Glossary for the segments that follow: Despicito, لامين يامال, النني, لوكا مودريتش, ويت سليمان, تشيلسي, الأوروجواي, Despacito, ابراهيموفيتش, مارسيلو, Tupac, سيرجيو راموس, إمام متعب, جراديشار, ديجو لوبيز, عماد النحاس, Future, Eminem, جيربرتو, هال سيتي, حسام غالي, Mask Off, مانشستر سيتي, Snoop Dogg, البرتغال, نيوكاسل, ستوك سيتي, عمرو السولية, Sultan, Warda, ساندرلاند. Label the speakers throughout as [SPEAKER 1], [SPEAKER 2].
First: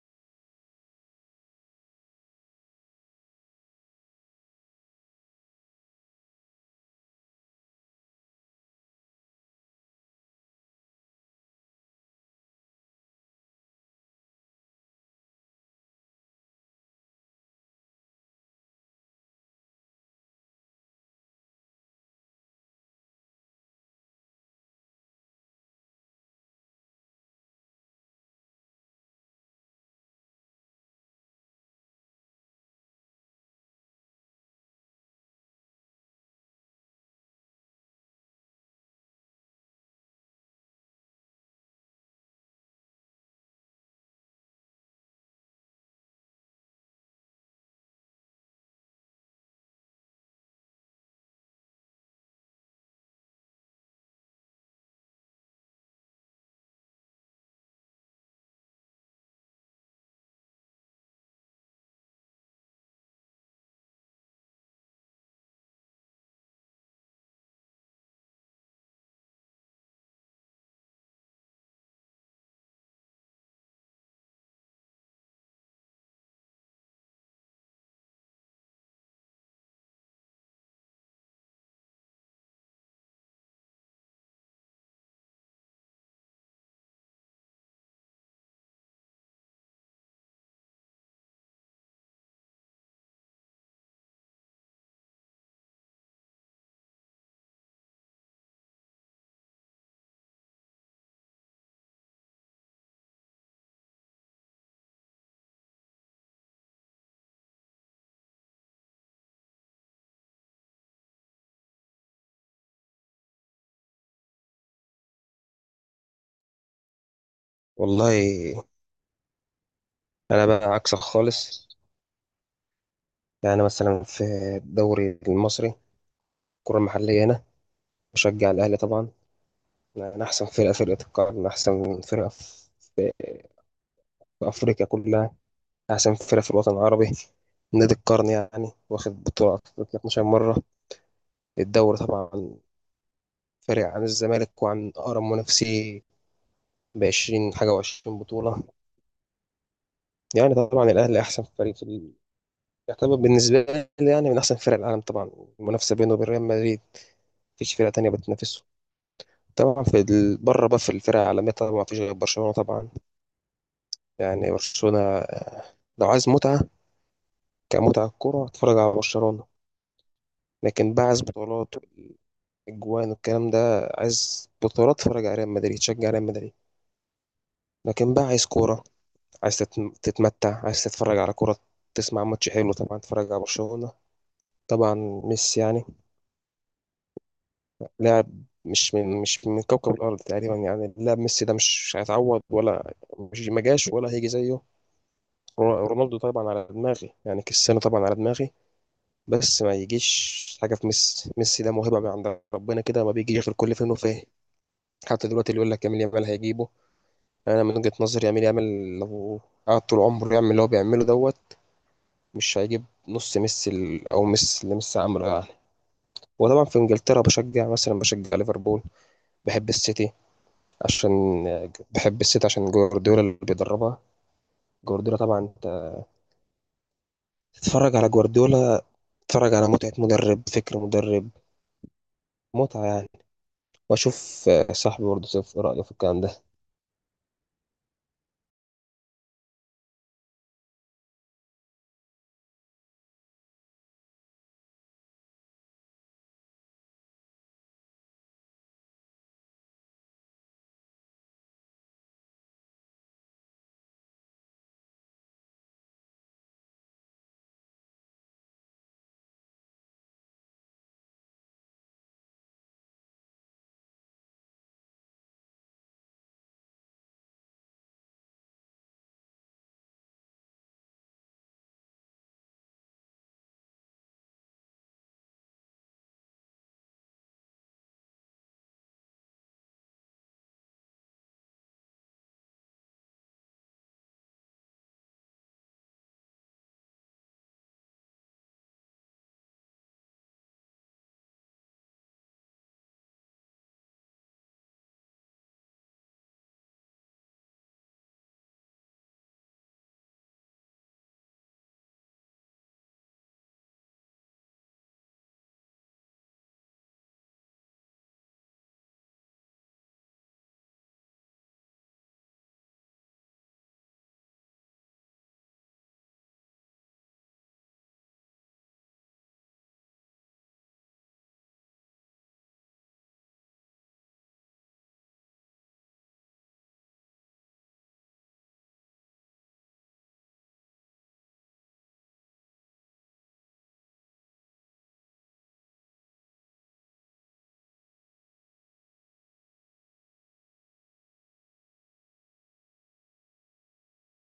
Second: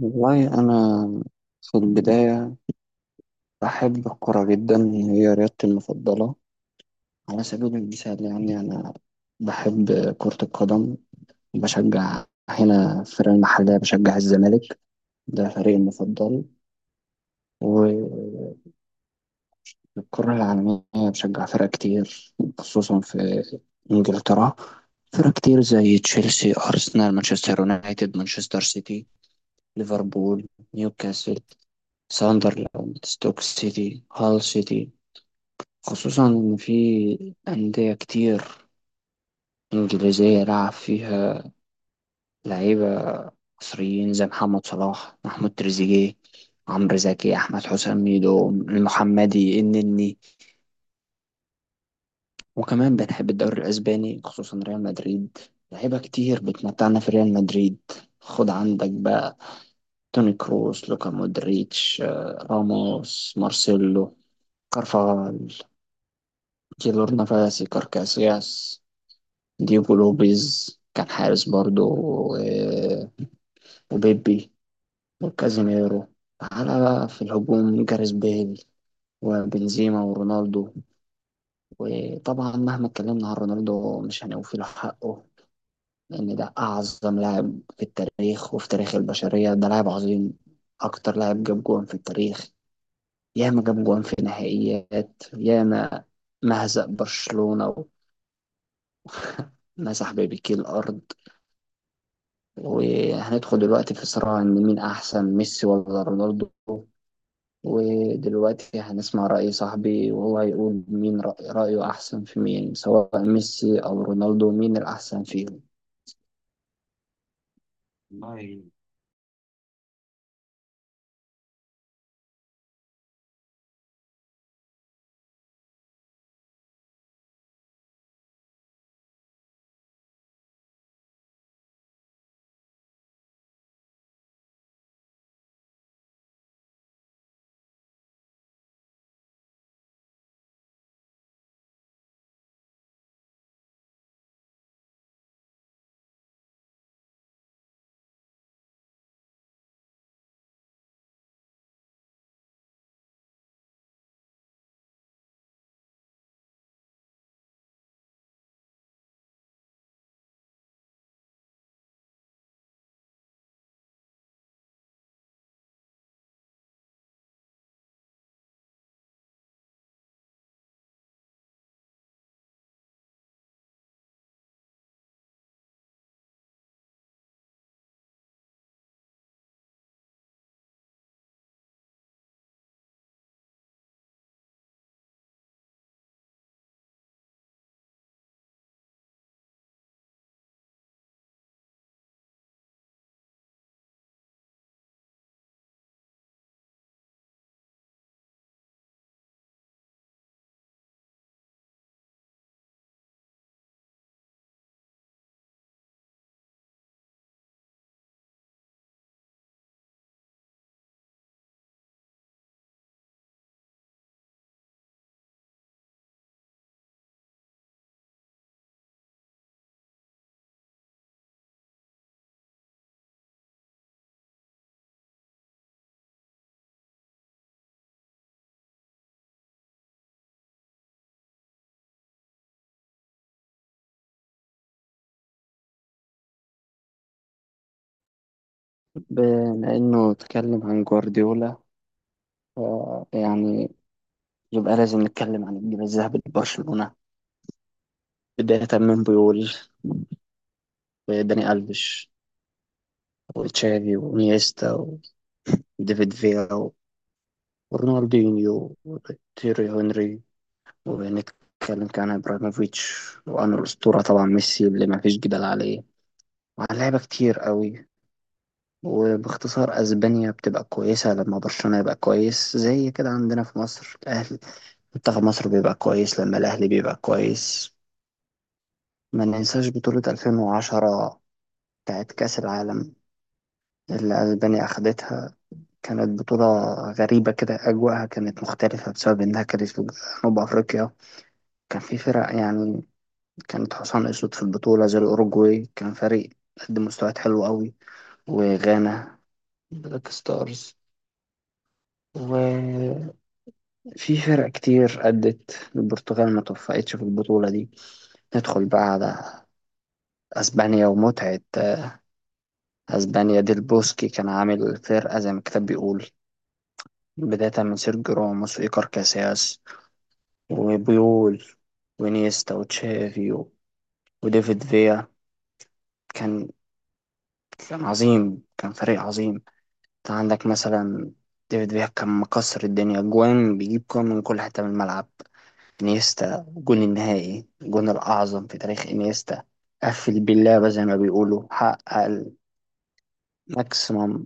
[SPEAKER 1] والله أنا في البداية بحب الكرة جدا، هي رياضتي المفضلة. على سبيل المثال، يعني أنا بحب كرة القدم. بشجع هنا في الفرق المحلية، بشجع الزمالك، ده فريقي المفضل. والكرة العالمية بشجع فرق كتير، خصوصا في إنجلترا، فرق كتير زي تشيلسي، أرسنال، مانشستر يونايتد، مانشستر سيتي، ليفربول، نيوكاسل، ساندرلاند، ستوك سيتي، هال سيتي. خصوصا إن في أندية كتير إنجليزية لعب فيها لعيبة مصريين زي محمد صلاح، محمود تريزيجيه، عمرو زكي، أحمد حسام ميدو، المحمدي، النني. وكمان بنحب الدوري الأسباني، خصوصا ريال مدريد. لعيبة كتير بتمتعنا في ريال مدريد. خد عندك بقى توني كروس، لوكا مودريتش، راموس، مارسيلو، كارفاغال، جيلورنا، فاسي كاركاسياس، ديجو لوبيز كان حارس برضو. و- وبيبي وكازيميرو. تعالى بقى في الهجوم جاريث بيل وبنزيما ورونالدو. وطبعا مهما اتكلمنا عن رونالدو مش هنوفي حقه، لأن ده أعظم لاعب في التاريخ وفي تاريخ البشرية. ده لاعب عظيم، أكتر لاعب جاب جوان في التاريخ، ياما جاب جوان في نهائيات، ياما مهزق برشلونة، ومسح بيبي كيل الأرض. وهندخل دلوقتي في صراع إن مين أحسن، ميسي ولا رونالدو؟ ودلوقتي هنسمع رأي صاحبي، وهو هيقول مين رأي رأيه أحسن في مين، سواء ميسي أو رونالدو، مين الأحسن فيهم. والله،
[SPEAKER 2] والله، انا بقى عكسك خالص. مثلا في الدوري المصري، الكره المحليه هنا بشجع الاهلي طبعا. انا احسن فرقه القرن، احسن فرقه في افريقيا كلها، احسن فرقه في الوطن العربي، نادي القرن. يعني واخد بطوله افريقيا 12 مره. الدوري طبعا فارق عن الزمالك وعن اقرب منافسيه ب 20 حاجه و20 بطوله. يعني طبعا الاهلي احسن فريق يعتبر بالنسبه لي يعني من احسن فرق العالم طبعا. المنافسه بينه وبين ريال مدريد، مفيش فرقة تانية بتنافسه طبعا. بره بقى في الفرق العالمية طبعا مفيش غير برشلونة طبعا. يعني برشلونة لو عايز متعة، كمتعة كورة، اتفرج على برشلونة. لكن بقى عايز بطولات، اجوان والكلام ده، عايز بطولات اتفرج على ريال مدريد، شجع ريال مدريد. لكن بقى عايز كورة، عايز تتمتع، عايز تتفرج على كورة، تسمع ماتش حلو، طبعا تتفرج على برشلونة. طبعا ميسي يعني لاعب مش من كوكب الأرض تقريبا. يعني لاعب ميسي ده مش هيتعوض، ولا مش ما جاش ولا هيجي زيه. رونالدو طبعا على دماغي، يعني كريستيانو طبعا على دماغي، بس ما يجيش حاجه في ميسي. ميسي ده موهبه من عند ربنا كده، ما بيجيش غير كل فين وفين. حتى دلوقتي اللي يقول لك يامال يامال هيجيبه، انا من وجهه نظري يامال يامال لو قعد طول عمره يعمل اللي هو بيعمله دوت، مش هيجيب نص ميسي او ميسي اللي ميسي عمله يعني. وطبعا في انجلترا بشجع، مثلا بشجع ليفربول، بحب السيتي، عشان بحب السيتي عشان جوارديولا اللي بيدربها. جوارديولا طبعا انت تتفرج على جوارديولا، تتفرج على متعة مدرب، فكر مدرب، متعة يعني. وأشوف صاحبي برضه شايف إيه رأيه في الكلام ده.
[SPEAKER 1] بما إنه اتكلم عن جوارديولا، ف- يعني يبقى لازم نتكلم عن الجيل الذهبي لبرشلونة، بداية من بيول وداني ألفيش وتشافي ونيستا وديفيد فيا ورونالدينيو وتيري هنري. وبنتكلم كان ابراهيموفيتش، وعن الاسطوره طبعا ميسي اللي ما فيش جدال عليه، وعن لعيبه كتير قوي. وباختصار اسبانيا بتبقى كويسه لما برشلونه يبقى كويس، زي كده عندنا في مصر الاهلي، منتخب مصر بيبقى كويس لما الاهلي بيبقى كويس. ما ننساش بطوله 2010 بتاعت كاس العالم اللي اسبانيا اخدتها. كانت بطولة غريبة كده، أجواءها كانت مختلفة بسبب إنها كانت في جنوب أفريقيا. كان في فرق يعني كانت حصان أسود في البطولة، زي الأوروجواي، كان فريق قدم مستويات حلوة أوي، وغانا، بلاك ستارز، وفي فرق كتير أدت. البرتغال ما توفقتش في البطولة دي. ندخل بقى على أسبانيا ومتعة أسبانيا. ديل بوسكي كان عامل فرقة زي ما الكتاب بيقول، بداية من سيرجيو راموس وإيكار كاسياس وبيول ونيستا وتشافي وديفيد فيا. كان كان عظيم، كان فريق عظيم. انت عندك مثلا ديفيد بيهام كان مكسر الدنيا، جوان بيجيب جوان من كل حتة من الملعب. انيستا جون النهائي، الجون الأعظم في تاريخ انيستا، قفل باللعبة زي ما بيقولوا، حقق الماكسيمم،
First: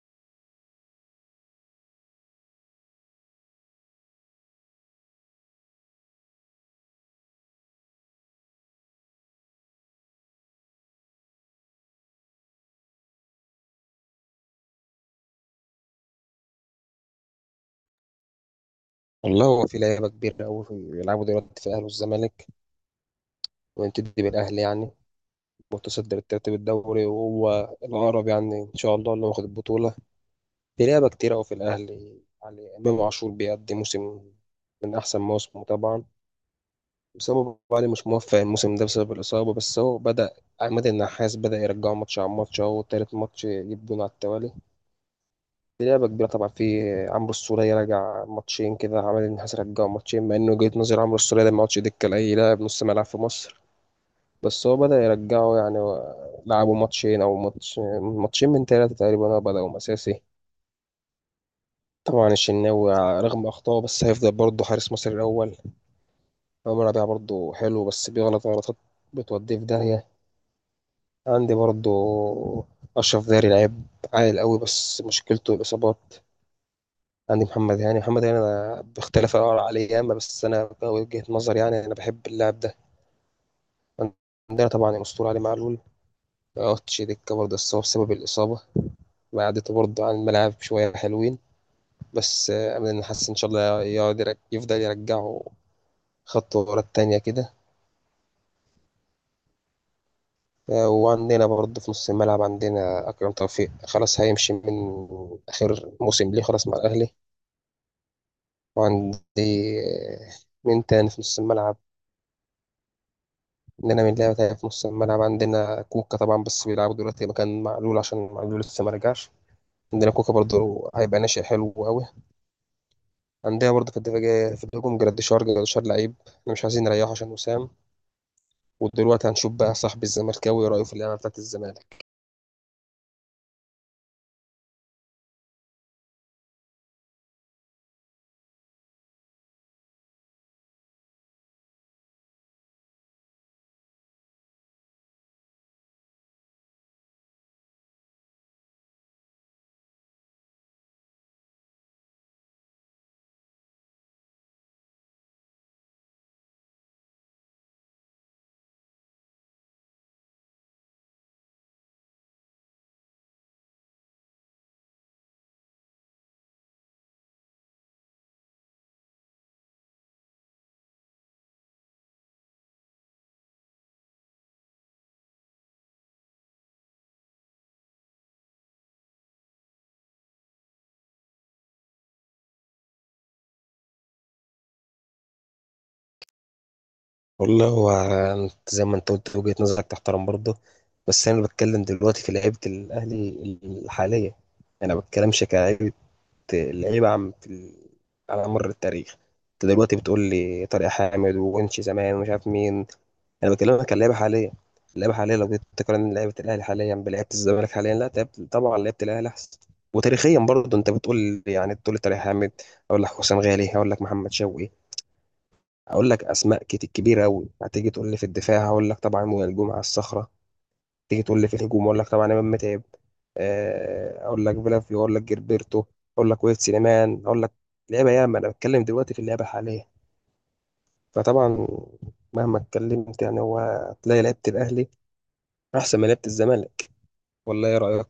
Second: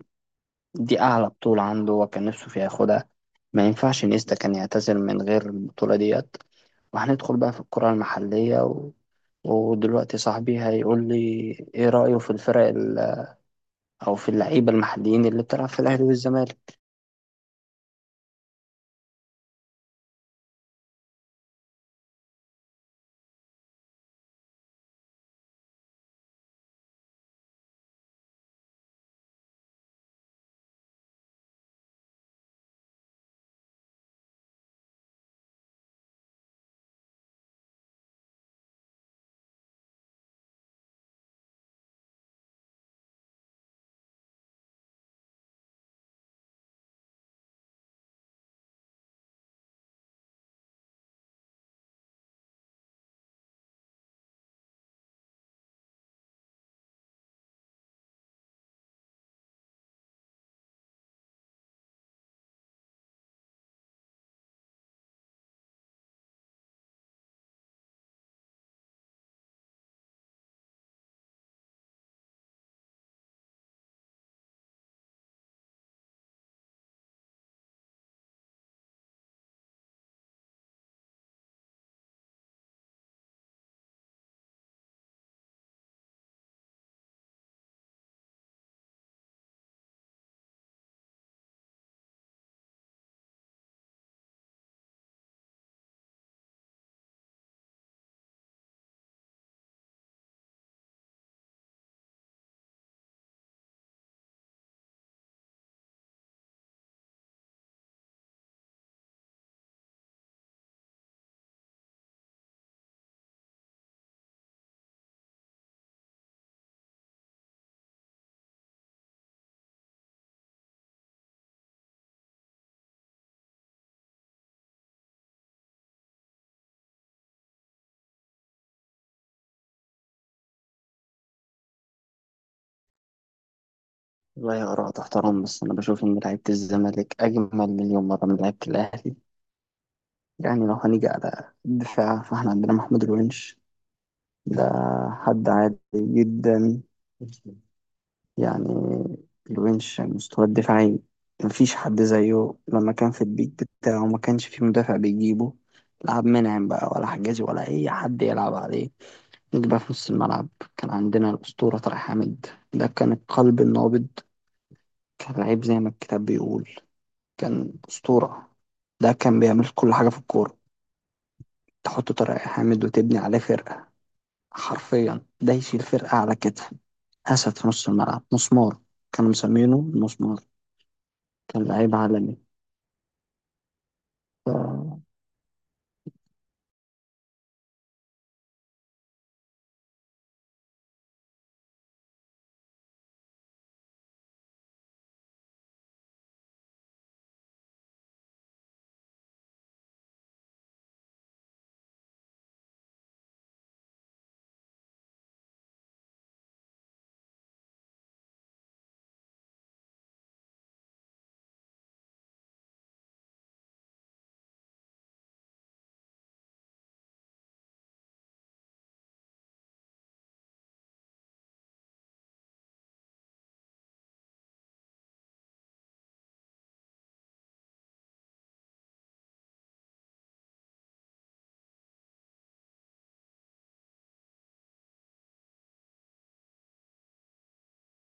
[SPEAKER 1] دي أعلى بطولة عنده وكان نفسه فيها ياخدها. ما ينفعش انيستا كان يعتزل من غير البطولة ديت. وهندخل بقى في الكرة المحلية و... ودلوقتي صاحبي هيقول لي ايه رأيه في او في اللعيبة المحليين اللي بتلعب في الأهلي والزمالك.
[SPEAKER 2] والله هو في لعيبة كبيرة أوي بيلعبوا دلوقتي في الأهلي والزمالك. ونبتدي بالأهلي يعني، متصدر الترتيب الدوري وهو الأقرب، يعني إن شاء الله اللي واخد البطولة. في لعيبة كتيرة أوي في الأهلي يعني، إمام عاشور بيقدم موسم من أحسن مواسمه طبعا. بس هو أبو علي مش موفق الموسم ده بسبب الإصابة، بس هو بدأ، عماد النحاس بدأ يرجعه ماتش عن ماتش، أهو تالت ماتش يجيب جون على التوالي. دي لعبة كبيرة طبعا. في عمرو السولية راجع ماتشين كده، عمل النحاس رجعه ماتشين، مع انه وجهة نظر عمرو السولية ده ما عادش دكة لأي لاعب نص ملعب في مصر، بس هو بدأ يرجعه يعني. لعبوا ماتشين أو ماتش، ماتشين من 3 تقريبا هو بدأوا أساسي. طبعا الشناوي رغم أخطائه بس هيفضل برضه حارس مصر الأول. عمر ربيعة برضه حلو بس بيغلط غلطات بتوديه في داهية. عندي برضه أشرف داري، لعيب عالي قوي بس مشكلته الإصابات. عندي محمد هاني، محمد هاني أنا باختلاف الآراء عليه ياما، بس أنا وجهة نظر يعني أنا بحب اللاعب ده. عندنا طبعا الأسطورة علي معلول، مقعدش دكة برضه بس هو بسبب الإصابة بعدته برضه عن الملاعب شوية حلوين. بس أمل إن حاسس إن شاء الله يقعد يفضل يرجعه خطوة ورا التانية كده. وعندنا برضه في نص الملعب عندنا أكرم توفيق، خلاص هيمشي من آخر موسم ليه خلاص مع الأهلي. وعندي آه، مين تاني في نص الملعب؟ عندنا من لعبة تانية في نص الملعب عندنا كوكا طبعا، بس بيلعبوا دلوقتي مكان معلول عشان معلول لسه ما رجعش. عندنا كوكا برضه هيبقى ناشئ حلو قوي. عندنا برضه في الدفاع في الهجوم جراديشار، لعيب احنا مش عايزين نريحه عشان وسام. ودلوقتي هنشوف بقى صاحب الزمالكاوي رأيه في اللعبة بتاعت الزمالك.
[SPEAKER 1] والله، آراء تحترم، بس أنا بشوف إن لعيبة الزمالك أجمل مليون مرة من لعيبة الأهلي. يعني لو هنيجي على الدفاع، فإحنا عندنا محمود الونش، ده حد عادي جدا، يعني الونش مستوى الدفاعي مفيش حد زيه. لما كان في البيك بتاعه ما كانش في مدافع بيجيبه، لا عبد المنعم بقى ولا حجازي ولا أي حد يلعب عليه. نيجي بقى في نص الملعب، كان عندنا الأسطورة طارق حامد، ده كان القلب النابض، كان لعيب زي ما الكتاب بيقول، كان أسطورة. ده كان بيعمل كل حاجة في الكورة. تحط طارق حامد وتبني عليه فرقة، حرفيا ده يشيل فرقة على كتفه. أسد في نص الملعب، مسمار، كانوا مسمينه المسمار، كان لعيب عالمي. ف-
[SPEAKER 2] والله هو، أنت زي ما انت قلت وجهة نظرك تحترم برضه، بس انا بتكلم دلوقتي في لعيبة الاهلي الحالية، انا ما بتكلمش كلاعب اللعيبه عم على مر التاريخ. انت دلوقتي بتقول لي طارق حامد وونش زمان ومش عارف مين، انا بكلمك عن اللعيبه حاليا. اللعيبه حاليا لو جيت تقارن لعيبه الاهلي حاليا بلعيبه الزمالك حاليا، لا طبعا لعيبه الاهلي احسن. وتاريخيا برضه انت بتقول يعني تقول لي طارق حامد، اقول لك حسام غالي، هقول لك محمد شوقي، اقول لك اسماء كتير كبيره قوي. هتيجي تقول لي في الدفاع، هقول لك طبعا وائل جمعه الصخره. تيجي تقول لي في الهجوم، اقول لك طبعا امام متعب، اقول لك فيلافيو، اقول لك جيربرتو، اقول لك ويت سليمان، اقول لك لعيبه ياما. انا بتكلم دلوقتي في اللعبه الحاليه، فطبعا مهما اتكلمت يعني، هو تلاقي لعيبه الاهلي احسن من لعيبه الزمالك، ولا ايه رايك؟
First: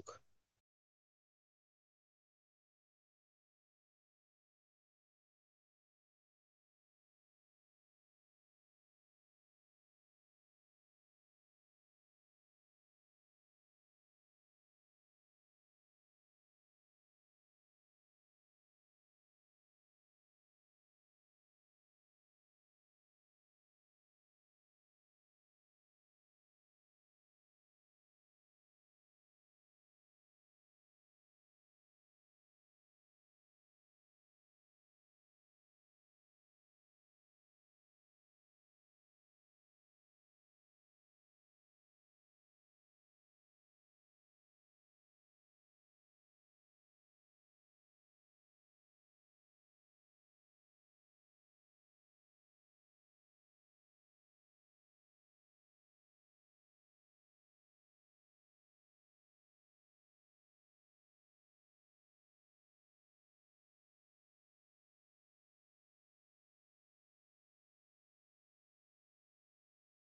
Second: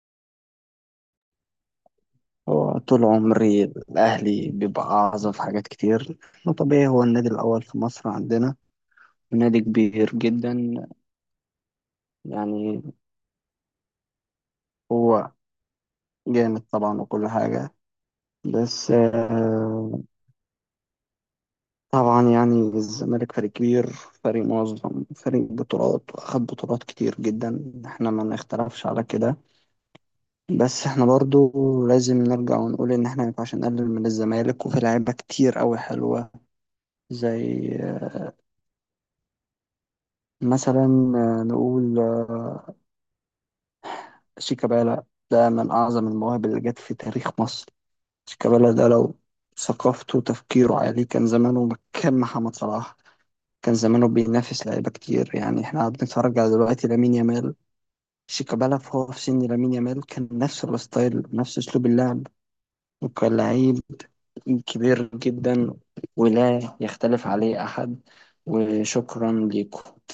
[SPEAKER 1] هو طول عمري الأهلي بيبقى أعظم في حاجات كتير، وطبيعي هو النادي الأول في مصر عندنا، نادي كبير جدا، يعني هو جامد طبعا وكل حاجة. بس طبعا يعني الزمالك فريق كبير، فريق منظم، فريق بطولات، واخد بطولات كتير جدا، احنا ما نختلفش على كده. بس احنا برضو لازم نرجع ونقول ان احنا ما ينفعش نقلل من الزمالك، وفي لعيبة كتير قوي حلوة. زي آه، مثلا آه، نقول آه، شيكابالا، ده من اعظم المواهب اللي جت في تاريخ مصر. شيكابالا ده لو ثقافته وتفكيره عالي كان زمانه مكان محمد صلاح، كان زمانه بينافس لعيبة كتير. يعني احنا قاعدين نتفرج على دلوقتي لامين يامال، شيكابالا فهو في سن لامين يامال كان نفس الستايل، نفس اسلوب اللعب، وكان لعيب كبير جدا ولا يختلف عليه احد. وشكرا لكم.